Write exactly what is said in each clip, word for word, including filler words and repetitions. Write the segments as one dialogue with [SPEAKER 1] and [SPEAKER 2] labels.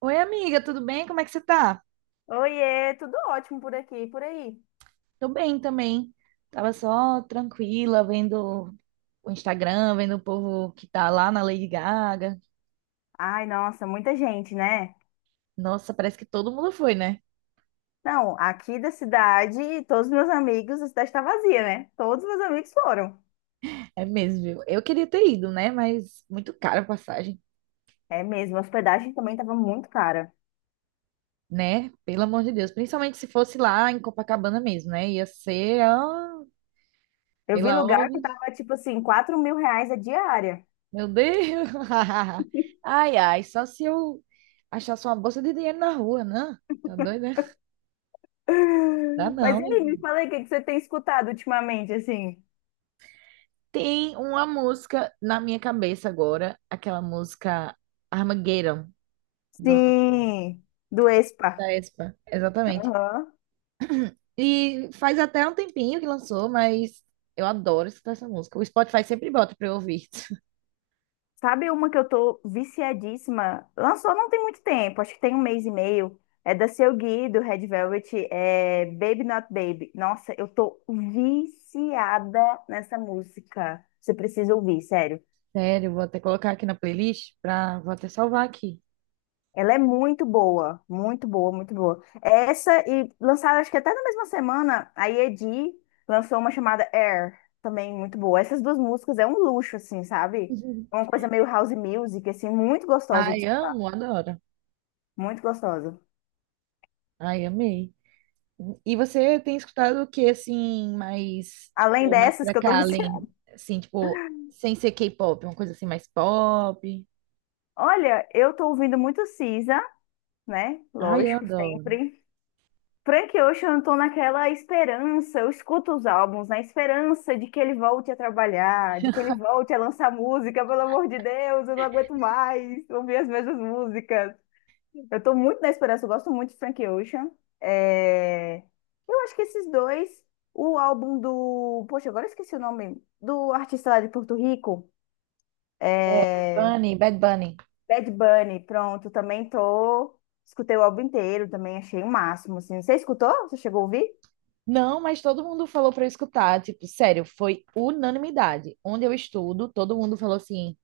[SPEAKER 1] Oi, amiga, tudo bem? Como é que você tá?
[SPEAKER 2] Oiê, tudo ótimo por aqui, por aí.
[SPEAKER 1] Tô bem também. Tava só tranquila, vendo o Instagram, vendo o povo que tá lá na Lady Gaga.
[SPEAKER 2] Ai, nossa, muita gente, né?
[SPEAKER 1] Nossa, parece que todo mundo foi, né?
[SPEAKER 2] Não, aqui da cidade, todos os meus amigos, a cidade está vazia, né? Todos os meus amigos foram.
[SPEAKER 1] É mesmo, viu? Eu queria ter ido, né? Mas muito cara a passagem,
[SPEAKER 2] É mesmo, a hospedagem também estava muito cara.
[SPEAKER 1] né? Pelo amor de Deus. Principalmente se fosse lá em Copacabana mesmo, né? Ia ser, ó,
[SPEAKER 2] Eu vi
[SPEAKER 1] pela
[SPEAKER 2] lugar que
[SPEAKER 1] ordem.
[SPEAKER 2] tava tipo assim, quatro mil reais a diária.
[SPEAKER 1] Meu Deus! Ai, ai, só se eu achasse uma bolsa de dinheiro na rua, né? Tá doido, né? Dá
[SPEAKER 2] Mas
[SPEAKER 1] não.
[SPEAKER 2] e aí, me fala aí, o que que você tem escutado ultimamente, assim?
[SPEAKER 1] Tem uma música na minha cabeça agora, aquela música Armageddon, do,
[SPEAKER 2] Sim, do Expa.
[SPEAKER 1] da Espa. Exatamente.
[SPEAKER 2] Aham.
[SPEAKER 1] E faz até um tempinho que lançou, mas eu adoro escutar essa música. O Spotify sempre bota pra eu ouvir.
[SPEAKER 2] Sabe uma que eu tô viciadíssima? Lançou não tem muito tempo, acho que tem um mês e meio. É da Seu Gui, do Red Velvet, é Baby Not Baby. Nossa, eu tô viciada nessa música. Você precisa ouvir, sério.
[SPEAKER 1] Sério, vou até colocar aqui na playlist, pra, vou até salvar aqui.
[SPEAKER 2] Ela é muito boa, muito boa, muito boa. Essa e lançaram, acho que até na mesma semana, a Yedi lançou uma chamada Air, também muito boa. Essas duas músicas é um luxo, assim, sabe?
[SPEAKER 1] Uhum.
[SPEAKER 2] É uma coisa meio house music, assim, muito gostosa de
[SPEAKER 1] Ai,
[SPEAKER 2] escutar,
[SPEAKER 1] amo, adoro.
[SPEAKER 2] muito gostosa.
[SPEAKER 1] Ai, amei. E você tem escutado o que, assim, mais,
[SPEAKER 2] Além
[SPEAKER 1] tipo, mais
[SPEAKER 2] dessas
[SPEAKER 1] pra
[SPEAKER 2] que eu tô
[SPEAKER 1] cá, além,
[SPEAKER 2] viciada.
[SPEAKER 1] assim, tipo, sem ser K-pop, uma coisa assim mais pop?
[SPEAKER 2] Olha, eu tô ouvindo muito Cisa, né?
[SPEAKER 1] Ai, eu
[SPEAKER 2] Lógico,
[SPEAKER 1] adoro.
[SPEAKER 2] sempre. Frank Ocean, eu tô naquela esperança, eu escuto os álbuns na esperança de que ele volte a trabalhar, de que ele volte a lançar música, pelo amor de Deus, eu não aguento mais ouvir as mesmas músicas. Eu tô muito na esperança, eu gosto muito de Frank Ocean. É, eu acho que esses dois, o álbum do. Poxa, agora eu esqueci o nome. Do artista lá de Porto Rico.
[SPEAKER 1] É, Bunny, Bad Bunny.
[SPEAKER 2] Bad Bunny, pronto, também tô. Escutei o álbum inteiro, também achei o máximo, assim. Você escutou? Você chegou a ouvir?
[SPEAKER 1] Não, mas todo mundo falou pra eu escutar, tipo, sério, foi unanimidade. Onde eu estudo, todo mundo falou assim: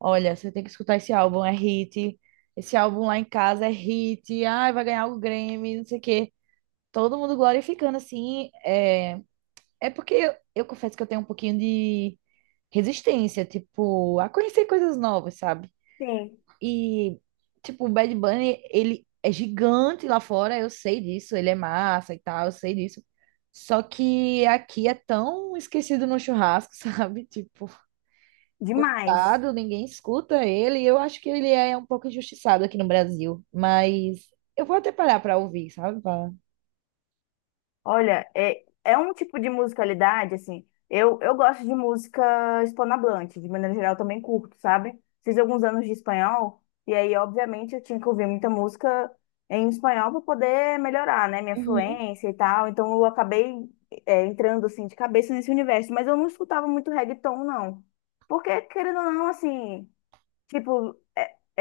[SPEAKER 1] "Olha, você tem que escutar esse álbum, é hit. Esse álbum lá em casa é hit. Ai, vai ganhar o Grammy, não sei o quê". Todo mundo glorificando assim, é, é porque eu, eu confesso que eu tenho um pouquinho de resistência, tipo, a conhecer coisas novas, sabe?
[SPEAKER 2] Sim.
[SPEAKER 1] E, tipo, o Bad Bunny, ele é gigante lá fora, eu sei disso, ele é massa e tal, eu sei disso. Só que aqui é tão esquecido no churrasco, sabe? Tipo,
[SPEAKER 2] Demais.
[SPEAKER 1] coitado, ninguém escuta ele. Eu acho que ele é um pouco injustiçado aqui no Brasil, mas eu vou até parar pra ouvir, sabe? Pra-
[SPEAKER 2] Olha, é, é um tipo de musicalidade, assim. Eu, eu gosto de música hispanohablante, de maneira geral também curto, sabe? Fiz alguns anos de espanhol, e aí, obviamente, eu tinha que ouvir muita música em espanhol para poder melhorar, né, minha
[SPEAKER 1] Uhum.
[SPEAKER 2] fluência e tal. Então, eu acabei, é, entrando, assim, de cabeça nesse universo. Mas eu não escutava muito reggaeton, não. Porque, querendo ou não, assim, tipo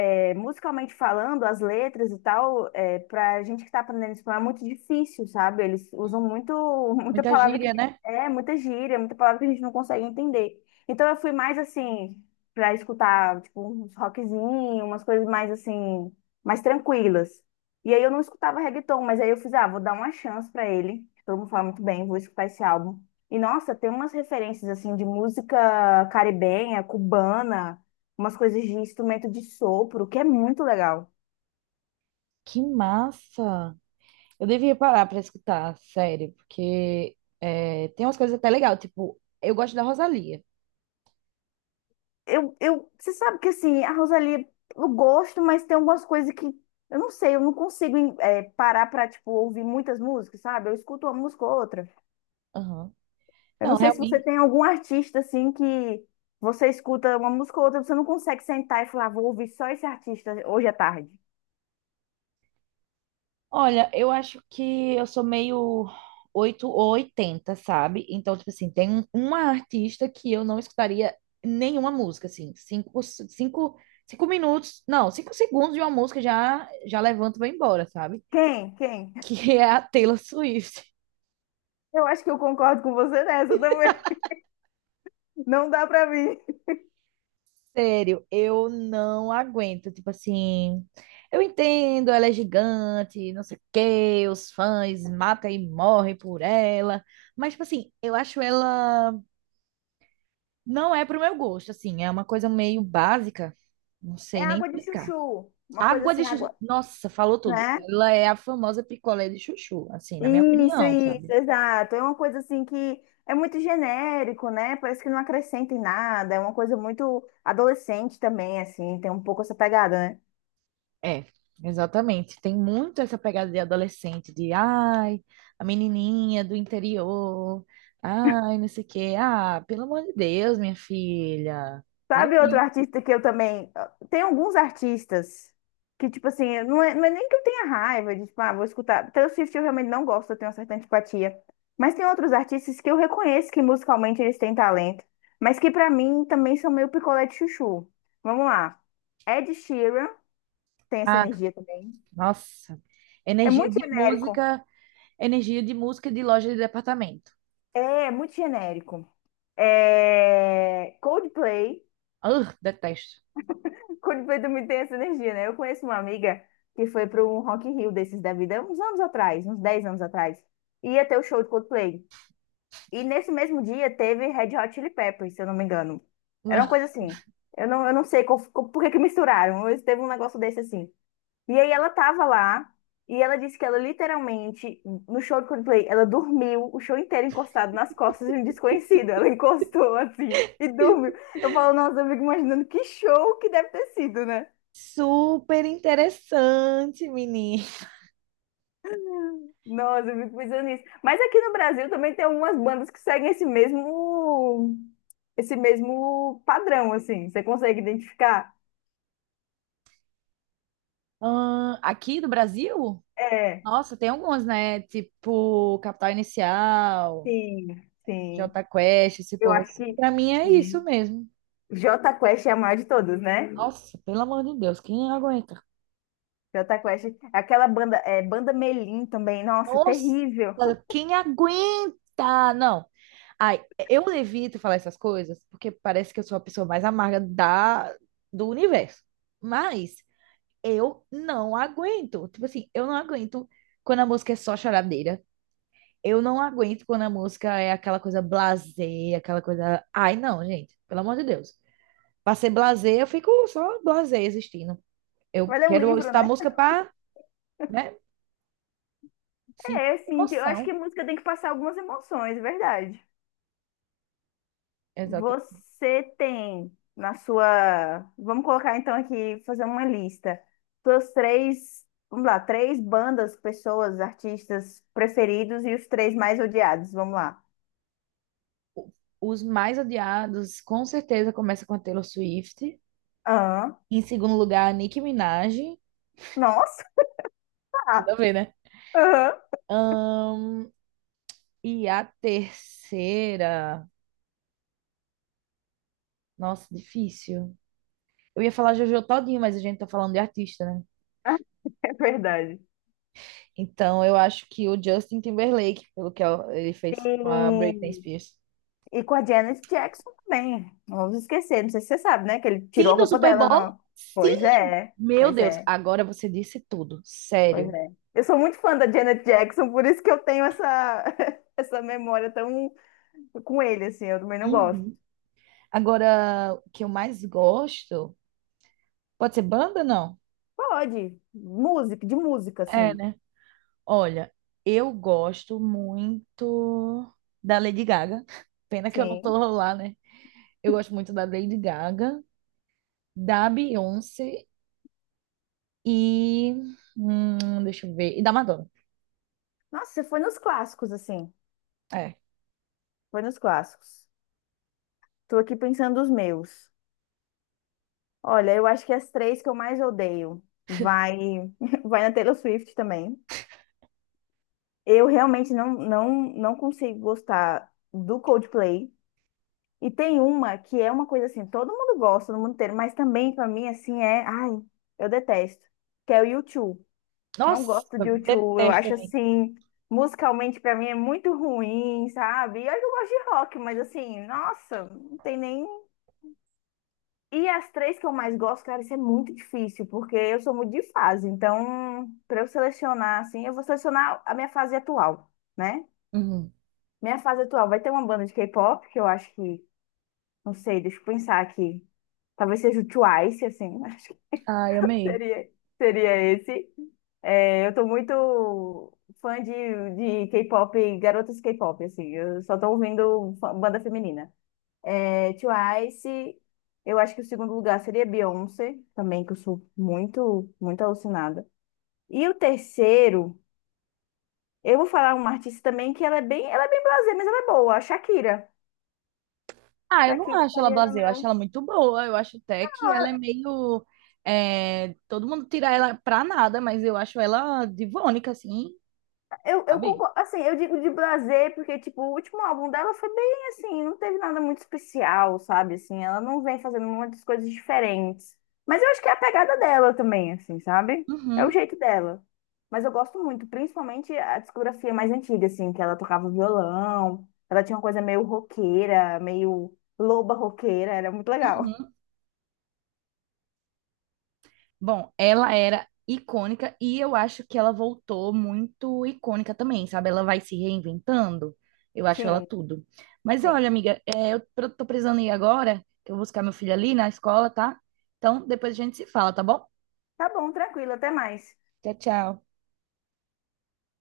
[SPEAKER 2] é, musicalmente falando, as letras e tal, é, pra gente que tá aprendendo espanhol é muito difícil, sabe? Eles usam muito, muita
[SPEAKER 1] Muita
[SPEAKER 2] palavra que
[SPEAKER 1] gíria, né?
[SPEAKER 2] é, muita gíria, muita palavra que a gente não consegue entender. Então eu fui mais assim, pra escutar, tipo, uns rockzinhos, umas coisas mais assim, mais tranquilas. E aí eu não escutava reggaeton, mas aí eu fiz, ah, vou dar uma chance pra ele. Todo mundo fala muito bem, vou escutar esse álbum. E nossa, tem umas referências assim de música caribenha, cubana umas coisas de instrumento de sopro, que é muito legal.
[SPEAKER 1] Que massa! Eu devia parar pra escutar, sério, porque é, tem umas coisas até legal, tipo, eu gosto da Rosalía.
[SPEAKER 2] Eu, eu, você sabe que assim, a Rosalia, eu gosto, mas tem algumas coisas que eu não sei, eu não consigo em- eh, parar pra, tipo, ouvir muitas músicas, sabe? Eu escuto uma música ou outra.
[SPEAKER 1] Aham.
[SPEAKER 2] Eu não
[SPEAKER 1] Não,
[SPEAKER 2] sei se você
[SPEAKER 1] realmente.
[SPEAKER 2] tem algum artista assim que você escuta uma música ou outra, você não consegue sentar e falar, vou ouvir só esse artista hoje à tarde.
[SPEAKER 1] Olha, eu acho que eu sou meio oito ou oitenta, sabe? Então, tipo assim, tem um- uma artista que eu não escutaria nenhuma música, assim. Cinco, cinco, cinco minutos, não, cinco segundos de uma música já, já levanto e vou embora, sabe?
[SPEAKER 2] Quem? Quem?
[SPEAKER 1] Que é a Taylor Swift.
[SPEAKER 2] Eu acho que eu concordo com você nessa também. Não dá pra mim.
[SPEAKER 1] Sério, eu não aguento. Tipo assim, eu entendo, ela é gigante, não sei o quê, os fãs matam e morrem por ela. Mas, tipo assim, eu acho ela. Não é pro meu gosto, assim, é uma coisa meio básica. Não
[SPEAKER 2] É
[SPEAKER 1] sei nem
[SPEAKER 2] água de
[SPEAKER 1] explicar.
[SPEAKER 2] chuchu, uma coisa
[SPEAKER 1] Água
[SPEAKER 2] assim,
[SPEAKER 1] de chuchu.
[SPEAKER 2] água,
[SPEAKER 1] Nossa, falou tudo.
[SPEAKER 2] né?
[SPEAKER 1] Ela é a famosa picolé de chuchu, assim, na minha
[SPEAKER 2] Isso,
[SPEAKER 1] opinião,
[SPEAKER 2] isso,
[SPEAKER 1] sabe?
[SPEAKER 2] exato. É uma coisa assim que é muito genérico, né? Parece que não acrescenta em nada. É uma coisa muito adolescente também, assim, tem um pouco essa pegada, né?
[SPEAKER 1] É, exatamente. Tem muito essa pegada de adolescente, de ai, a menininha do interior, ai, não sei o quê. Ah, pelo amor de Deus, minha filha. E
[SPEAKER 2] Sabe outro
[SPEAKER 1] aí?
[SPEAKER 2] artista que eu também. Ah, tem alguns artistas que, tipo assim, não é, não é nem que eu tenha raiva de, tipo, ah, vou escutar. Taylor Swift eu realmente não gosto, eu tenho uma certa antipatia. Mas tem outros artistas que eu reconheço que musicalmente eles têm talento, mas que pra mim também são meio picolé de chuchu. Vamos lá. Ed Sheeran tem essa
[SPEAKER 1] Ah,
[SPEAKER 2] energia também.
[SPEAKER 1] nossa.
[SPEAKER 2] É
[SPEAKER 1] Energia
[SPEAKER 2] muito
[SPEAKER 1] de
[SPEAKER 2] genérico.
[SPEAKER 1] música, energia de música de loja de departamento.
[SPEAKER 2] É, é muito genérico. É... Coldplay.
[SPEAKER 1] Ah, detesto.
[SPEAKER 2] Coldplay também tem essa energia, né? Eu conheço uma amiga que foi para um Rock in Rio desses da vida, uns anos atrás, uns dez anos atrás. Ia ter o show de Coldplay. E nesse mesmo dia teve Red Hot Chili Peppers, se eu não me engano. Era uma coisa assim. Eu não, eu não sei qual- qual- por que que misturaram, mas teve um negócio desse assim. E aí ela tava lá e ela disse que ela literalmente, no show de Coldplay, ela dormiu o show inteiro encostado nas costas de um desconhecido. Ela encostou assim e dormiu. Eu falo, nossa, eu fico imaginando que show que deve ter sido, né?
[SPEAKER 1] Super interessante, menina.
[SPEAKER 2] Nossa, eu fico pensando nisso. Mas aqui no Brasil também tem algumas bandas que seguem esse mesmo, esse mesmo padrão, assim. Você consegue identificar?
[SPEAKER 1] Ah, aqui do Brasil?
[SPEAKER 2] É,
[SPEAKER 1] Nossa, tem algumas, né? Tipo, Capital Inicial.
[SPEAKER 2] sim, sim.
[SPEAKER 1] Jota Quest, esse
[SPEAKER 2] Eu
[SPEAKER 1] povo
[SPEAKER 2] acho
[SPEAKER 1] assim,
[SPEAKER 2] que
[SPEAKER 1] pra mim é isso mesmo.
[SPEAKER 2] J Quest é a maior de todas, né?
[SPEAKER 1] Nossa, pelo amor de Deus, quem aguenta?
[SPEAKER 2] Jota Quest. Aquela banda, é, Banda Melim também. Nossa,
[SPEAKER 1] Nossa,
[SPEAKER 2] terrível.
[SPEAKER 1] quem aguenta? Não. Ai, eu evito falar essas coisas porque parece que eu sou a pessoa mais amarga da, do universo. Mas eu não aguento. Tipo assim, eu não aguento quando a música é só choradeira. Eu não aguento quando a música é aquela coisa blasé, aquela coisa. Ai, não, gente, pelo amor de Deus. Pra ser blasé, eu fico só blasé existindo. Eu
[SPEAKER 2] Vai ler um
[SPEAKER 1] quero
[SPEAKER 2] livro,
[SPEAKER 1] escutar
[SPEAKER 2] né?
[SPEAKER 1] música para, né, sentir
[SPEAKER 2] É, assim, eu acho que
[SPEAKER 1] emoção.
[SPEAKER 2] a música tem que passar algumas emoções, é verdade.
[SPEAKER 1] Exato.
[SPEAKER 2] Você tem na sua. Vamos colocar então aqui, fazer uma lista. Suas três. Vamos lá, três bandas, pessoas, artistas preferidos e os três mais odiados. Vamos lá.
[SPEAKER 1] Os mais odiados, com certeza, começa com a Taylor Swift.
[SPEAKER 2] Aham.
[SPEAKER 1] Em segundo lugar, a Nicki Minaj.
[SPEAKER 2] Nossa!
[SPEAKER 1] Tudo a ver, né?
[SPEAKER 2] Aham.
[SPEAKER 1] Ahn, e a terceira. Nossa, difícil. Eu ia falar Jojo Todinho, mas a gente tá falando de artista, né?
[SPEAKER 2] É verdade.
[SPEAKER 1] Então eu acho que o Justin Timberlake, pelo que ele fez com a Britney
[SPEAKER 2] Tem.
[SPEAKER 1] Spears.
[SPEAKER 2] E com a Janet Jackson também. Não vamos esquecer, não sei se você sabe, né? Que ele
[SPEAKER 1] Sim,
[SPEAKER 2] tirou a
[SPEAKER 1] do
[SPEAKER 2] roupa
[SPEAKER 1] Super
[SPEAKER 2] dela,
[SPEAKER 1] Bowl?
[SPEAKER 2] não. Pois
[SPEAKER 1] Sim!
[SPEAKER 2] é,
[SPEAKER 1] Meu
[SPEAKER 2] pois
[SPEAKER 1] Deus,
[SPEAKER 2] é,
[SPEAKER 1] agora você disse tudo.
[SPEAKER 2] pois
[SPEAKER 1] Sério.
[SPEAKER 2] é. Eu sou muito fã da Janet Jackson, por isso que eu tenho essa, essa memória tão com ele, assim. Eu também não gosto.
[SPEAKER 1] Uhum. Agora, o que eu mais gosto. Pode ser banda, não?
[SPEAKER 2] Pode, música, de música,
[SPEAKER 1] É,
[SPEAKER 2] assim.
[SPEAKER 1] né? Olha, eu gosto muito da Lady Gaga. Pena que eu não tô
[SPEAKER 2] Sim.
[SPEAKER 1] lá, né? Eu gosto muito da Lady Gaga, da Beyoncé e. Hum, deixa eu ver. E da Madonna.
[SPEAKER 2] Nossa, você foi nos clássicos, assim.
[SPEAKER 1] É.
[SPEAKER 2] Foi nos clássicos. Tô aqui pensando os meus. Olha, eu acho que as três que eu mais odeio vai, vai na Taylor Swift também. Eu realmente não, não, não consigo gostar do Coldplay. E tem uma que é uma coisa assim, todo mundo gosta, no mundo inteiro, mas também pra mim assim é, ai, eu detesto, que é o U dois. Não
[SPEAKER 1] Nossa,
[SPEAKER 2] gosto de U dois, eu
[SPEAKER 1] detesto
[SPEAKER 2] acho
[SPEAKER 1] a mim
[SPEAKER 2] assim, musicalmente pra mim é muito ruim, sabe? E olha que eu gosto de rock, mas assim, nossa, não tem nem. E as três que eu mais gosto, cara, isso é muito difícil, porque eu sou muito de fase. Então, pra eu selecionar assim, eu vou selecionar a minha fase atual, né?
[SPEAKER 1] Uhum.
[SPEAKER 2] Minha fase atual vai ter uma banda de K-pop, que eu acho que, não sei, deixa eu pensar aqui. Talvez seja o Twice, assim, acho que
[SPEAKER 1] Ai, amei.
[SPEAKER 2] seria, seria esse. É, eu tô muito fã de, de K-pop, garotas K-pop, assim, eu só tô ouvindo fa- banda feminina. É, Twice, eu acho que o segundo lugar seria Beyoncé, também, que eu sou muito, muito alucinada. E o terceiro, eu vou falar uma artista também que ela é bem, ela é bem blasé, mas ela é boa, a Shakira.
[SPEAKER 1] Ah, eu não
[SPEAKER 2] Shakira
[SPEAKER 1] acho ela
[SPEAKER 2] estaria no
[SPEAKER 1] blasé, eu acho
[SPEAKER 2] meu.
[SPEAKER 1] ela muito boa. Eu acho até que ela é meio. É, todo mundo tira ela pra nada, mas eu acho ela divônica, assim,
[SPEAKER 2] Eu, eu
[SPEAKER 1] sabe?
[SPEAKER 2] concordo, assim, eu digo de prazer, porque, tipo, o último álbum dela foi bem, assim, não teve nada muito especial, sabe, assim, ela não vem fazendo muitas coisas diferentes, mas eu acho que é a pegada dela também, assim, sabe, é o
[SPEAKER 1] Uhum,
[SPEAKER 2] jeito dela, mas eu gosto muito, principalmente a discografia mais antiga, assim, que ela tocava violão, ela tinha uma coisa meio roqueira, meio loba roqueira, era muito legal.
[SPEAKER 1] uhum. Bom, ela era icônica e eu acho que ela voltou muito icônica também, sabe? Ela vai se reinventando. Eu acho ela
[SPEAKER 2] Sim,
[SPEAKER 1] tudo. Mas
[SPEAKER 2] sim.
[SPEAKER 1] olha, amiga, é, eu pre- tô precisando ir agora, que eu vou buscar meu filho ali na escola, tá? Então depois a gente se fala, tá bom?
[SPEAKER 2] Tá bom, tranquilo, até mais.
[SPEAKER 1] Tchau, tchau.